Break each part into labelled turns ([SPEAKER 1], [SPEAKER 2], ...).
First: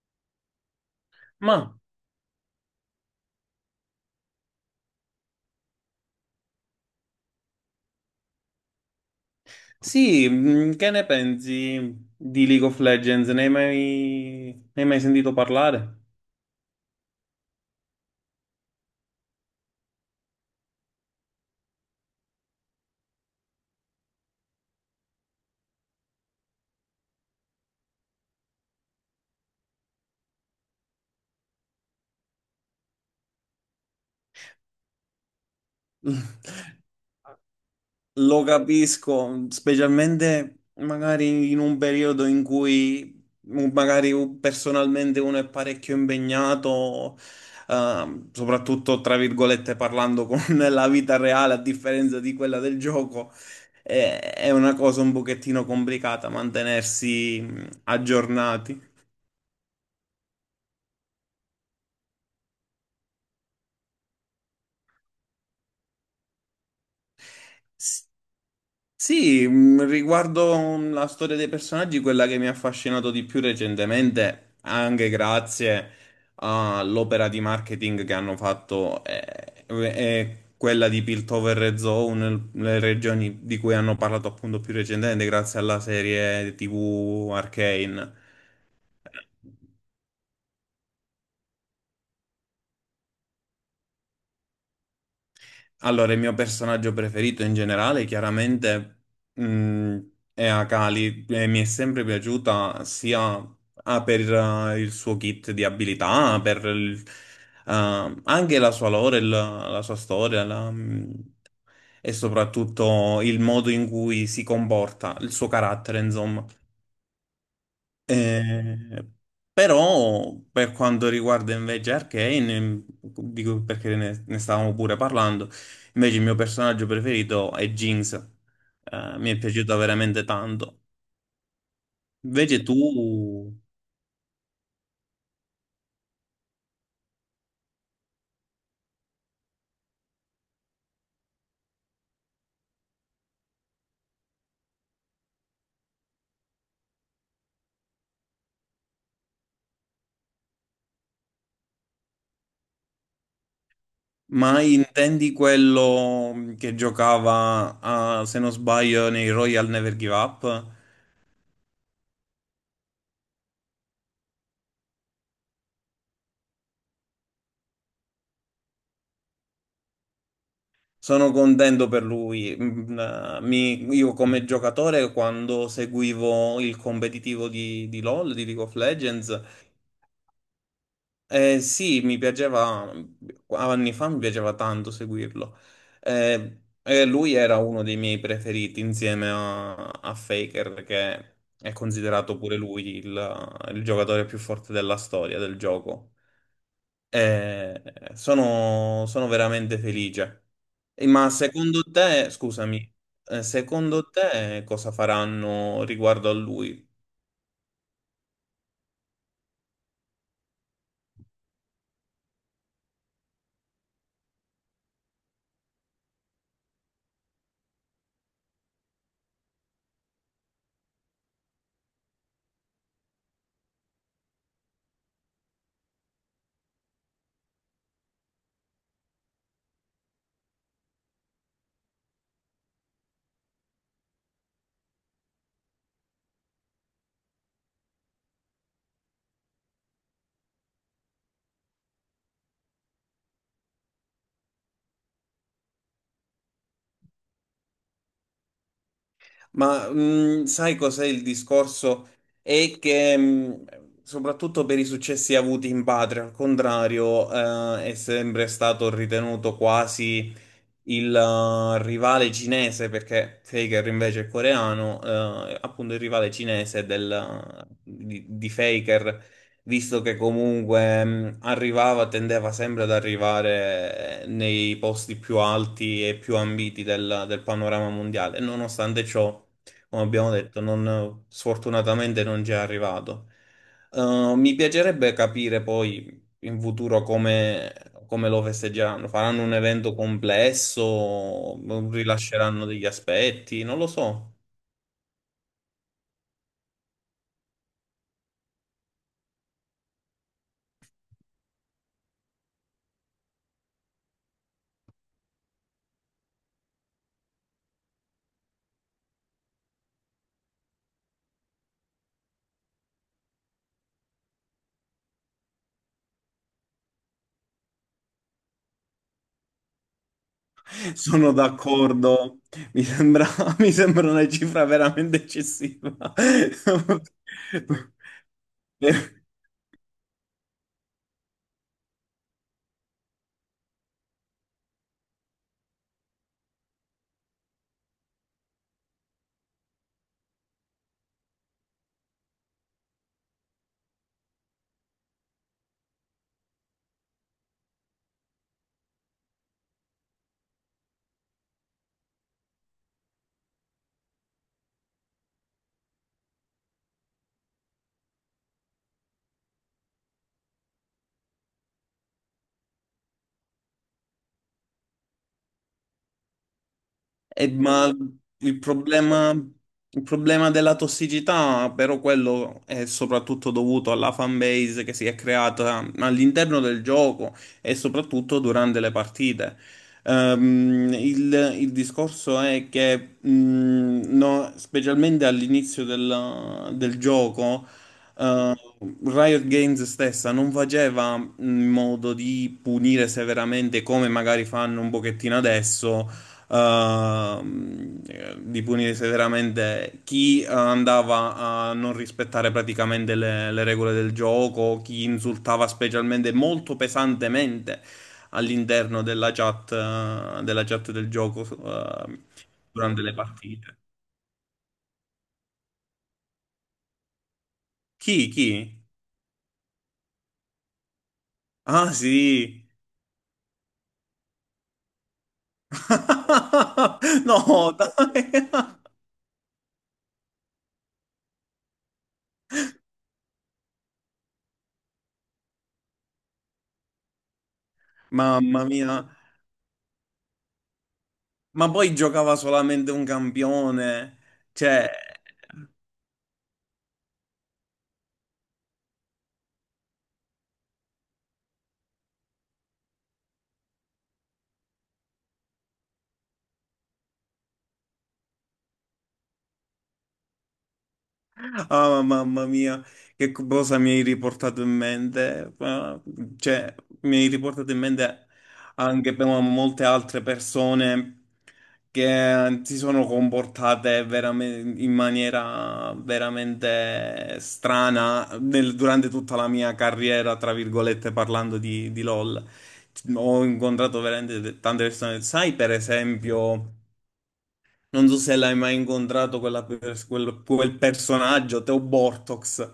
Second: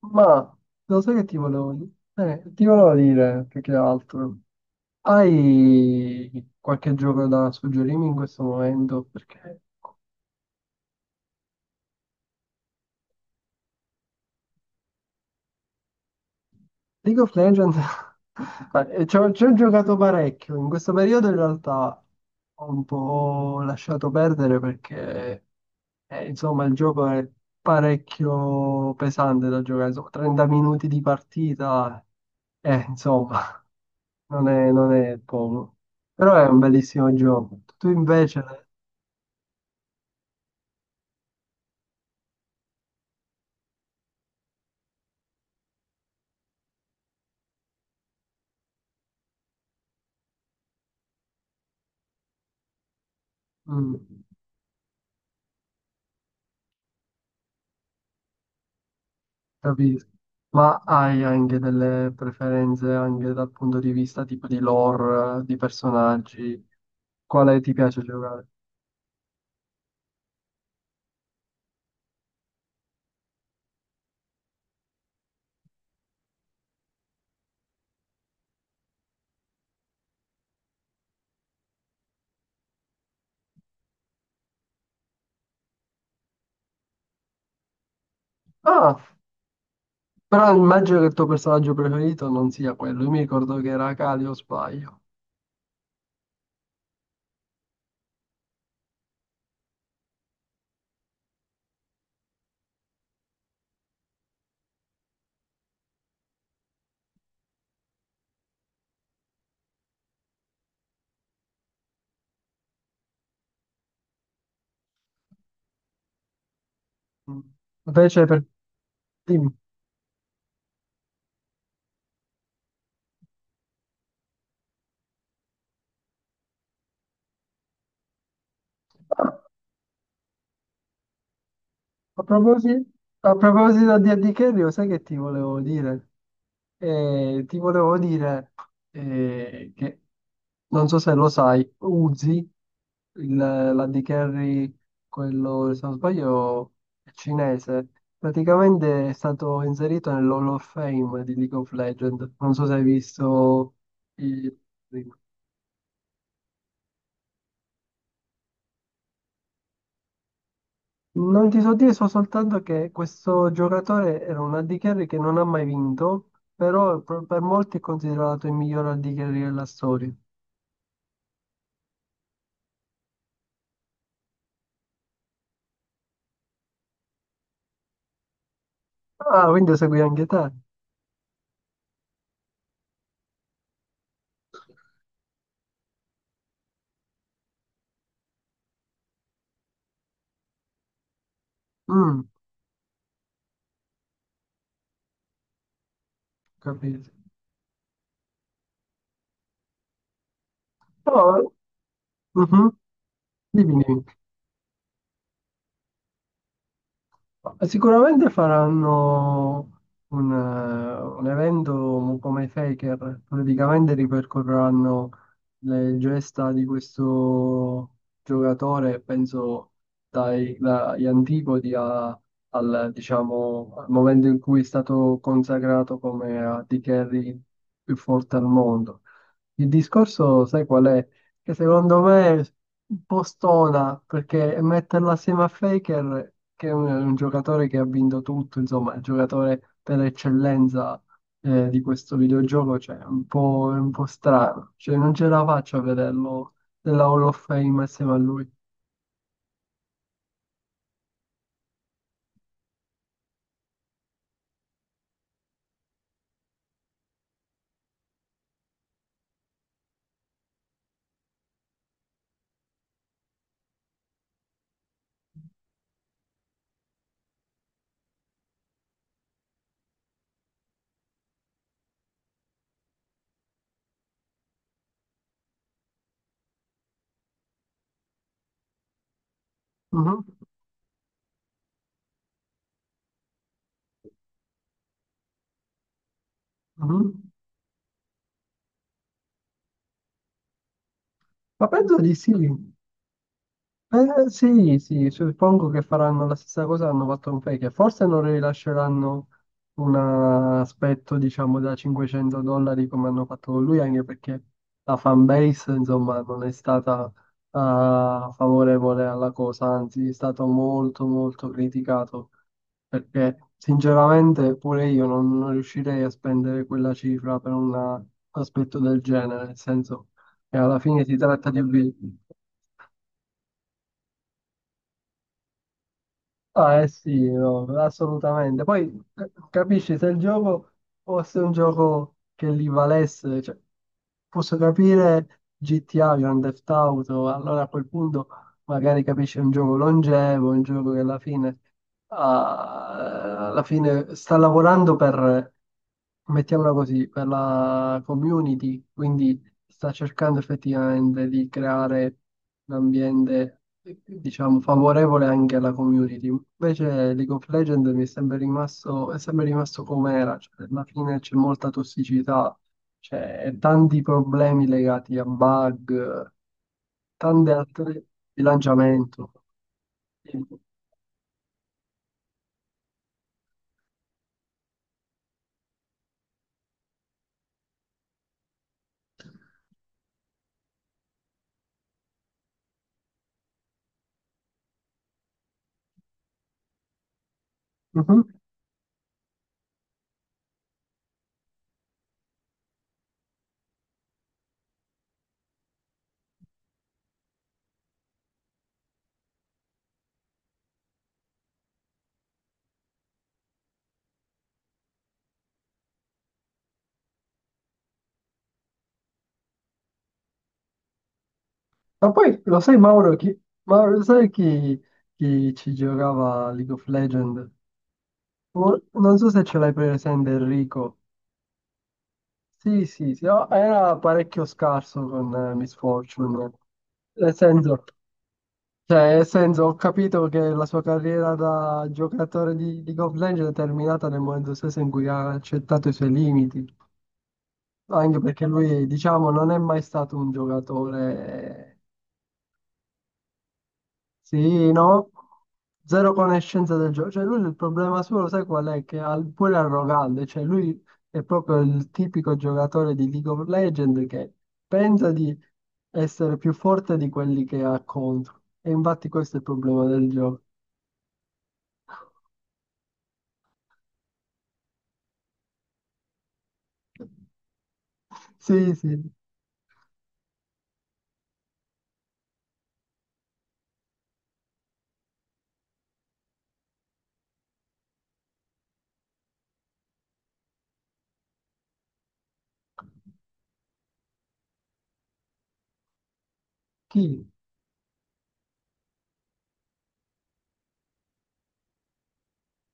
[SPEAKER 1] Ma lo sai che
[SPEAKER 2] Ma
[SPEAKER 1] ti volevo dire più che altro, hai qualche gioco da suggerirmi in questo momento? Perché
[SPEAKER 2] sì, che ne pensi di League of Legends? Ne hai mai sentito parlare?
[SPEAKER 1] League of Legends ma, ci ho giocato parecchio. In questo periodo in realtà ho un po' lasciato perdere perché insomma il gioco è parecchio pesante da giocare, insomma, 30 minuti di partita, eh, insomma. non è poco, però è un bellissimo gioco. Tu
[SPEAKER 2] Lo
[SPEAKER 1] invece,
[SPEAKER 2] capisco, specialmente magari in un periodo in cui magari personalmente uno è parecchio impegnato, soprattutto tra virgolette parlando con la vita reale a differenza di quella del gioco.
[SPEAKER 1] mm,
[SPEAKER 2] È una cosa un pochettino complicata mantenersi aggiornati.
[SPEAKER 1] capisco, ma hai anche delle preferenze anche dal punto di vista tipo di lore, di personaggi, quale ti piace giocare?
[SPEAKER 2] Sì, riguardo la storia dei personaggi, quella che mi ha affascinato di più recentemente, anche grazie all'opera di marketing che hanno fatto, è quella di Piltover e Zone, le regioni di cui hanno parlato appunto più recentemente, grazie alla serie TV Arcane.
[SPEAKER 1] Ah, però immagino che il tuo personaggio preferito non sia quello, io mi ricordo che era Kali o sbaglio.
[SPEAKER 2] Allora, il mio personaggio preferito in generale, chiaramente, mh, è Akali e mi è sempre piaciuta sia per il suo kit di abilità, anche la sua lore, la sua storia, e soprattutto il modo in cui si comporta, il suo carattere, insomma.
[SPEAKER 1] Mm. Invece per...
[SPEAKER 2] Eh,
[SPEAKER 1] dimmi.
[SPEAKER 2] Però per quanto riguarda invece Arcane, dico perché ne stavamo pure parlando, invece il mio personaggio preferito è Jinx. Mi è piaciuta veramente tanto.
[SPEAKER 1] A
[SPEAKER 2] Invece tu,
[SPEAKER 1] proposito, a proposito di Andy Carry, lo sai che ti volevo dire? Ti volevo dire che, non so se lo sai, Uzi, l'Andy Carry, quello, se non sbaglio, è cinese, praticamente è stato inserito nell'Hall of Fame di League of Legends. Non so se hai visto
[SPEAKER 2] ma
[SPEAKER 1] i-
[SPEAKER 2] intendi quello che giocava, se non sbaglio, nei Royal Never Give Up?
[SPEAKER 1] non ti so dire, so soltanto che questo giocatore era un Andy Carry che non ha mai vinto, però per molti è considerato il miglior Andy Carry della storia.
[SPEAKER 2] Sono contento per lui. Mm, io come giocatore, quando seguivo il competitivo di LoL, di League of Legends.
[SPEAKER 1] Ah, quindi lo segui anche te.
[SPEAKER 2] Sì, mi piaceva, anni fa mi piaceva tanto seguirlo. Lui era uno dei miei preferiti insieme a Faker, che è
[SPEAKER 1] Mm,
[SPEAKER 2] considerato pure lui il giocatore più forte della storia del gioco.
[SPEAKER 1] capito.
[SPEAKER 2] Eh, sono veramente felice. Ma
[SPEAKER 1] No,
[SPEAKER 2] secondo te,
[SPEAKER 1] mhm,
[SPEAKER 2] scusami,
[SPEAKER 1] dimmi, dimmi.
[SPEAKER 2] secondo te cosa faranno riguardo a lui?
[SPEAKER 1] Ma sicuramente faranno un evento come Faker, praticamente ripercorreranno le gesta di questo giocatore, penso dagli antipodi al, diciamo, al momento in cui è stato consacrato come AD carry più forte al mondo. Il discorso, sai qual è? Che secondo me è un po' stona perché metterla assieme a Faker, che è un giocatore che ha vinto tutto, insomma, è il giocatore per eccellenza di questo videogioco, cioè, è un po' strano. Cioè, non ce la faccio a vederlo nella Hall of Fame assieme a lui.
[SPEAKER 2] Ma sai cos'è il discorso? È che soprattutto per i successi avuti in patria, al contrario, è sempre stato ritenuto quasi il rivale cinese, perché Faker invece è coreano, appunto il rivale cinese di Faker, visto che comunque tendeva sempre ad arrivare nei posti più alti e più ambiti del panorama mondiale. Nonostante ciò, come
[SPEAKER 1] Mhm,
[SPEAKER 2] abbiamo detto, sfortunatamente non ci è arrivato. Mi piacerebbe capire poi in futuro
[SPEAKER 1] mhm.
[SPEAKER 2] come, come lo festeggeranno? Faranno un evento complesso?
[SPEAKER 1] Ma penso di sì.
[SPEAKER 2] Rilasceranno degli aspetti? Non lo so.
[SPEAKER 1] Sì, sì, suppongo che faranno la stessa cosa che hanno fatto con Fake. Forse non rilasceranno un aspetto, diciamo, da 500 dollari come hanno fatto con lui, anche perché la fanbase, insomma, non è stata favorevole alla cosa, anzi, è stato molto, molto criticato. Perché, sinceramente, pure io non riuscirei a spendere quella cifra per un aspetto del genere, nel senso che alla fine si
[SPEAKER 2] Sono
[SPEAKER 1] tratta di obiettivi.
[SPEAKER 2] d'accordo. Mi sembra, mi sembra una cifra veramente eccessiva.
[SPEAKER 1] Ah, eh sì, no, assolutamente. Poi capisci se il gioco fosse un gioco che li valesse, cioè, posso capire GTA, Grand Theft Auto, allora a quel punto magari capisci un gioco longevo, un gioco che alla fine, ah, alla fine sta lavorando per, mettiamola così, per la community, quindi sta cercando effettivamente di creare un ambiente, diciamo, favorevole anche alla community. Invece League of Legends mi è sempre rimasto com'era, cioè, alla fine c'è molta tossicità, c'è tanti problemi legati a bug, tante
[SPEAKER 2] Ma
[SPEAKER 1] altre bilanciamento.
[SPEAKER 2] il problema della tossicità, però quello è soprattutto dovuto alla fanbase che si è creata all'interno del gioco e soprattutto durante le partite. Il discorso è che, no, specialmente all'inizio del gioco,
[SPEAKER 1] Mhm.
[SPEAKER 2] Riot Games stessa non faceva in modo di punire severamente come magari fanno un pochettino adesso, ehm, di punire severamente chi andava a non rispettare praticamente le regole del gioco, chi insultava specialmente molto pesantemente all'interno della chat,
[SPEAKER 1] Ma poi lo sai
[SPEAKER 2] durante
[SPEAKER 1] Mauro
[SPEAKER 2] le
[SPEAKER 1] chi,
[SPEAKER 2] partite.
[SPEAKER 1] Mauro, sai chi, chi ci giocava a League of Legends?
[SPEAKER 2] Chi? Chi?
[SPEAKER 1] Oh, non so se ce l'hai presente Enrico.
[SPEAKER 2] Ah sì.
[SPEAKER 1] Sì, sì, sì, no, era parecchio scarso con Miss Fortune. Nel
[SPEAKER 2] No,
[SPEAKER 1] senso,
[SPEAKER 2] dai.
[SPEAKER 1] cioè, nel senso, ho capito che la sua carriera da giocatore di League of Legends è terminata nel momento stesso in cui ha accettato i suoi limiti, anche perché
[SPEAKER 2] Mamma
[SPEAKER 1] lui,
[SPEAKER 2] mia.
[SPEAKER 1] diciamo, non è mai stato un
[SPEAKER 2] Ma
[SPEAKER 1] giocatore.
[SPEAKER 2] poi giocava solamente un campione.
[SPEAKER 1] Sì,
[SPEAKER 2] Cioè,
[SPEAKER 1] no? Zero conoscenza del gioco. Cioè, lui il problema suo, lo sai qual è? Che è pure arrogante. Cioè, lui è proprio il tipico giocatore di League of Legends che pensa di essere più forte di quelli che ha contro. E infatti questo è il problema del gioco.
[SPEAKER 2] ah, mamma mia, che cosa mi hai riportato in mente? Ah, cioè, mi hai riportato in mente
[SPEAKER 1] Sì, sì.
[SPEAKER 2] anche per molte altre persone che si sono comportate veramente in maniera veramente strana durante tutta la mia carriera, tra virgolette, parlando di LOL. Ho incontrato veramente tante persone. Sai, per esempio.
[SPEAKER 1] Chi?
[SPEAKER 2] Non so se l'hai mai incontrato quella quel personaggio, Teo Bortox.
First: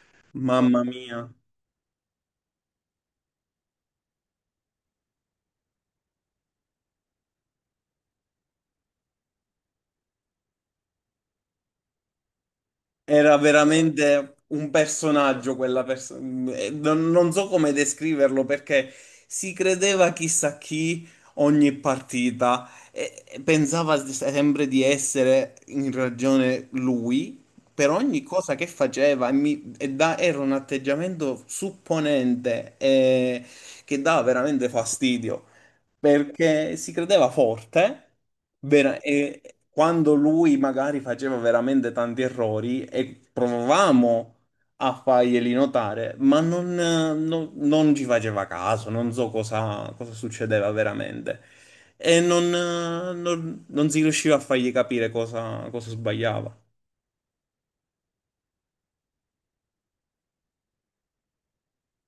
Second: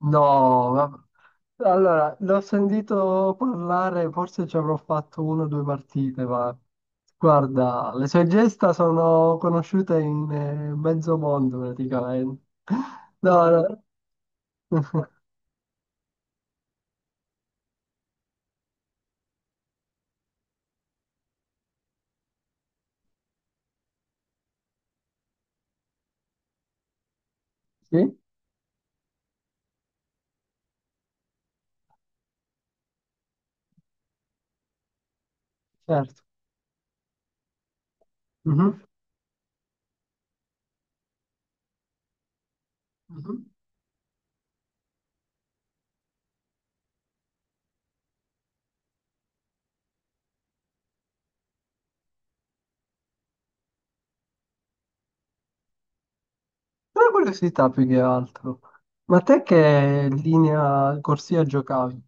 [SPEAKER 1] No,
[SPEAKER 2] Mamma
[SPEAKER 1] ma-
[SPEAKER 2] mia,
[SPEAKER 1] allora, l'ho sentito parlare, forse ci avrò fatto una o due partite, ma guarda, le sue gesta sono conosciute in mezzo mondo praticamente.
[SPEAKER 2] era
[SPEAKER 1] No,
[SPEAKER 2] veramente un
[SPEAKER 1] no.
[SPEAKER 2] personaggio quella persona. Non so come descriverlo perché si credeva chissà chi ogni partita e pensava sempre di essere in ragione lui per
[SPEAKER 1] Sì,
[SPEAKER 2] ogni cosa che faceva era un atteggiamento supponente che dava veramente fastidio.
[SPEAKER 1] certo.
[SPEAKER 2] Perché si credeva forte
[SPEAKER 1] Mhm,
[SPEAKER 2] e quando lui magari faceva veramente tanti errori e
[SPEAKER 1] mhm.
[SPEAKER 2] provavamo a farglieli notare, ma non ci faceva caso, non so cosa succedeva veramente. E non si riusciva a fargli capire cosa cosa sbagliava.
[SPEAKER 1] Una curiosità più che altro. Ma te che linea corsia giocavi?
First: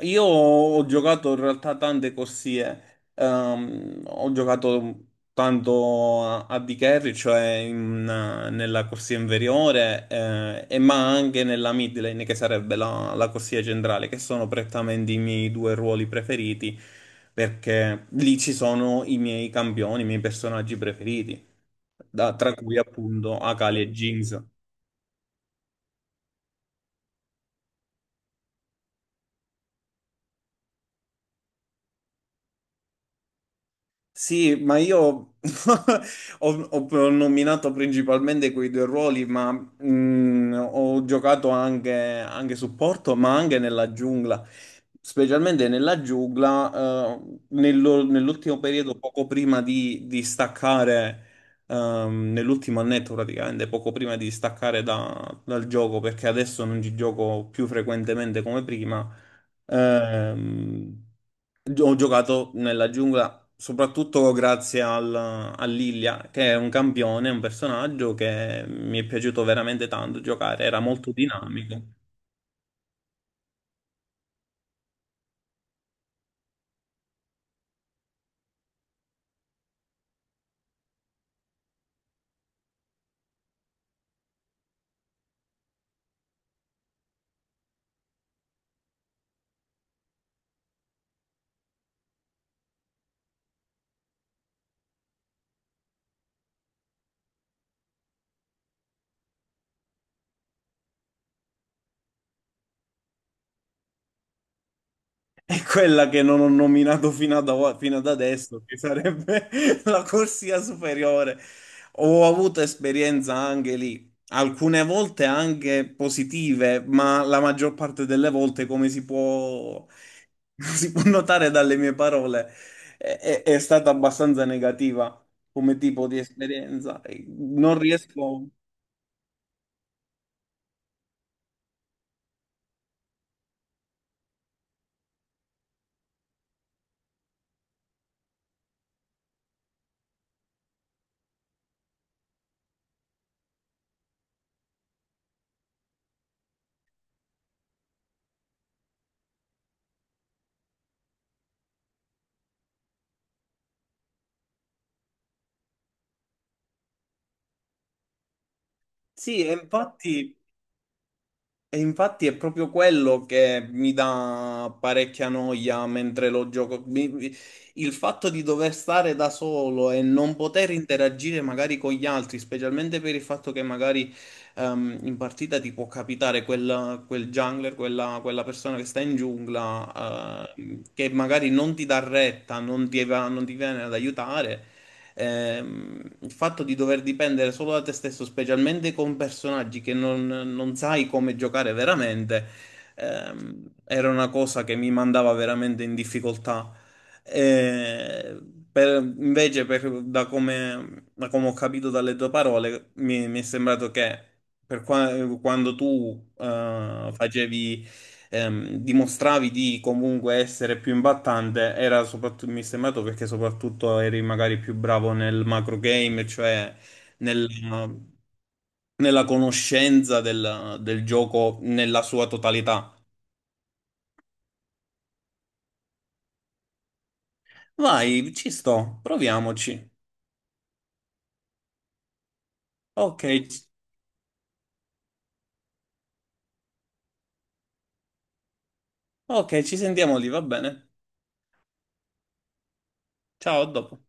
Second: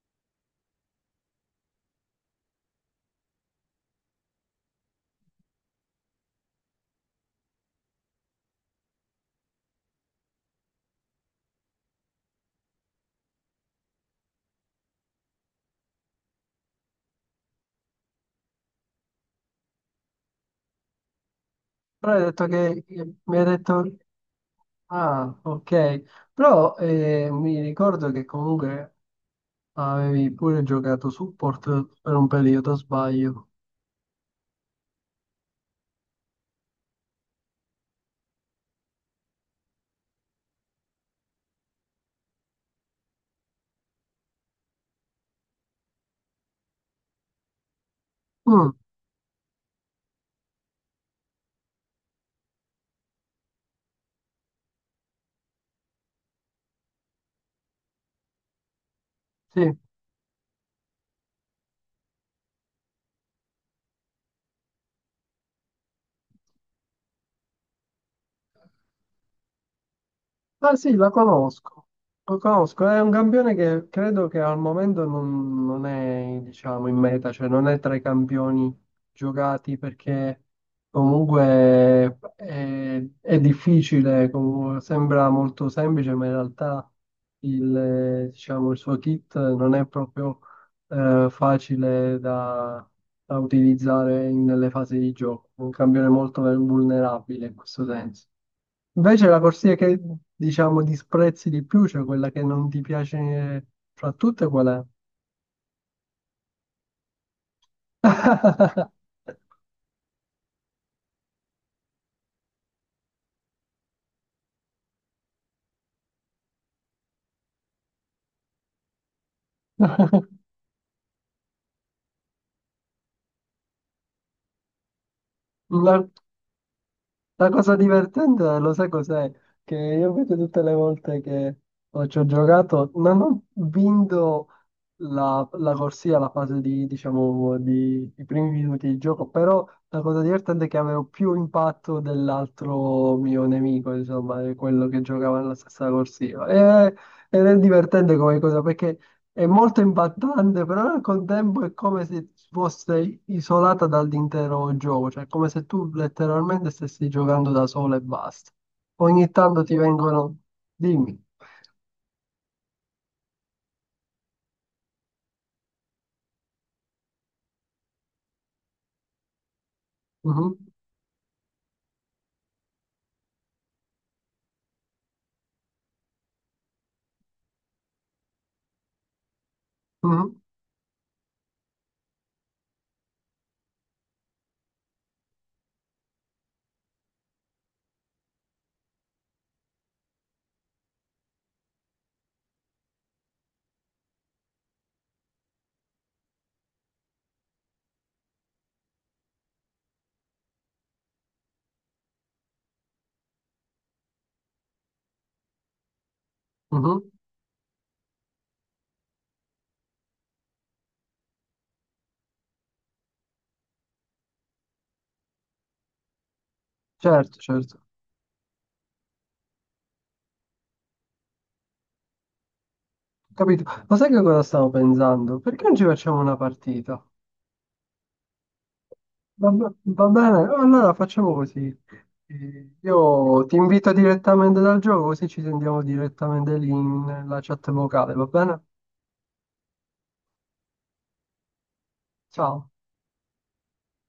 [SPEAKER 2] Io ho giocato in realtà tante corsie, ehm, ho giocato tanto a D carry, cioè nella corsia inferiore, e ma anche nella mid lane, che sarebbe la corsia centrale, che sono prettamente i miei due ruoli preferiti, perché lì ci sono i miei campioni, i miei personaggi preferiti,
[SPEAKER 1] Però hai detto
[SPEAKER 2] tra cui
[SPEAKER 1] che mi
[SPEAKER 2] appunto
[SPEAKER 1] hai
[SPEAKER 2] Akali
[SPEAKER 1] detto...
[SPEAKER 2] e Jinx.
[SPEAKER 1] Ah, ok. Però mi ricordo che comunque avevi pure giocato support per un periodo, sbaglio.
[SPEAKER 2] Sì, ma io ho nominato principalmente quei due ruoli, ma anche supporto, ma anche nella giungla. Specialmente nella giungla, nell'ultimo
[SPEAKER 1] Mm,
[SPEAKER 2] periodo, poco prima di staccare, nell'ultimo annetto praticamente, poco prima di staccare dal gioco, perché adesso non ci gioco più frequentemente come prima.
[SPEAKER 1] sì.
[SPEAKER 2] Ehm, ho giocato nella giungla soprattutto grazie a Lilia, che è un campione, un personaggio che mi è piaciuto veramente tanto giocare,
[SPEAKER 1] Ah
[SPEAKER 2] era
[SPEAKER 1] sì, la
[SPEAKER 2] molto dinamico.
[SPEAKER 1] conosco, lo conosco, è un campione che credo che al momento non è, diciamo, in meta, cioè non è tra i campioni giocati perché comunque è difficile, comunque sembra molto semplice, ma in realtà il, diciamo, il suo kit non è proprio facile da utilizzare in- nelle fasi di gioco, è un campione molto vulnerabile in questo senso. Invece la corsia che diciamo disprezzi di più, cioè quella che non ti piace fra tutte, qual è?
[SPEAKER 2] È quella che non ho nominato fino ad adesso, che sarebbe la corsia superiore. Ho avuto esperienza anche lì, alcune volte anche positive, ma la maggior parte delle volte, come si può, si può notare dalle mie parole, è stata abbastanza negativa come
[SPEAKER 1] La-
[SPEAKER 2] tipo di esperienza.
[SPEAKER 1] la cosa
[SPEAKER 2] Non riesco...
[SPEAKER 1] divertente, lo sai cos'è? Che io vedo tutte le volte che ci ho giocato, non ho vinto la corsia, la fase di, diciamo, di, i primi minuti di gioco, però la cosa divertente è che avevo più impatto dell'altro mio nemico, insomma, di quello che giocava nella stessa corsia. Ed è divertente come cosa, perché è molto impattante, però al contempo è come se fosse isolata dall'intero gioco, cioè è come se tu letteralmente stessi giocando da solo e basta. Ogni
[SPEAKER 2] Sì, e
[SPEAKER 1] tanto ti
[SPEAKER 2] infatti...
[SPEAKER 1] vengono... dimmi.
[SPEAKER 2] E infatti è proprio quello che mi dà parecchia noia mentre lo gioco. Il fatto di dover stare da solo e non
[SPEAKER 1] Mhm,
[SPEAKER 2] poter interagire magari con gli altri, specialmente per il fatto che magari in partita ti può capitare quel jungler, quella persona che sta in
[SPEAKER 1] mhm,
[SPEAKER 2] giungla, che magari non ti dà retta, non ti viene ad aiutare. Il fatto di dover dipendere solo da te stesso, specialmente con personaggi che non sai come giocare veramente, era una cosa che mi mandava veramente in difficoltà. Eh, da come, da come ho capito dalle tue parole, mi è sembrato che per qua- quando tu
[SPEAKER 1] mhm.
[SPEAKER 2] facevi dimostravi di comunque essere più imbattante, era soprattutto, mi è sembrato perché soprattutto eri magari più bravo nel macro game, cioè
[SPEAKER 1] Certo,
[SPEAKER 2] nel-
[SPEAKER 1] certo.
[SPEAKER 2] nella conoscenza del gioco nella sua totalità.
[SPEAKER 1] Capito. Ma sai che cosa stavo pensando? Perché non ci facciamo una partita?
[SPEAKER 2] Vai, ci sto,
[SPEAKER 1] Va,
[SPEAKER 2] proviamoci.
[SPEAKER 1] va bene, allora facciamo così.
[SPEAKER 2] Ok,
[SPEAKER 1] Io ti invito direttamente dal gioco, così ci sentiamo direttamente lì nella chat vocale, va bene?
[SPEAKER 2] ok, ci sentiamo lì, va bene.
[SPEAKER 1] Ciao.
[SPEAKER 2] Ciao, a dopo.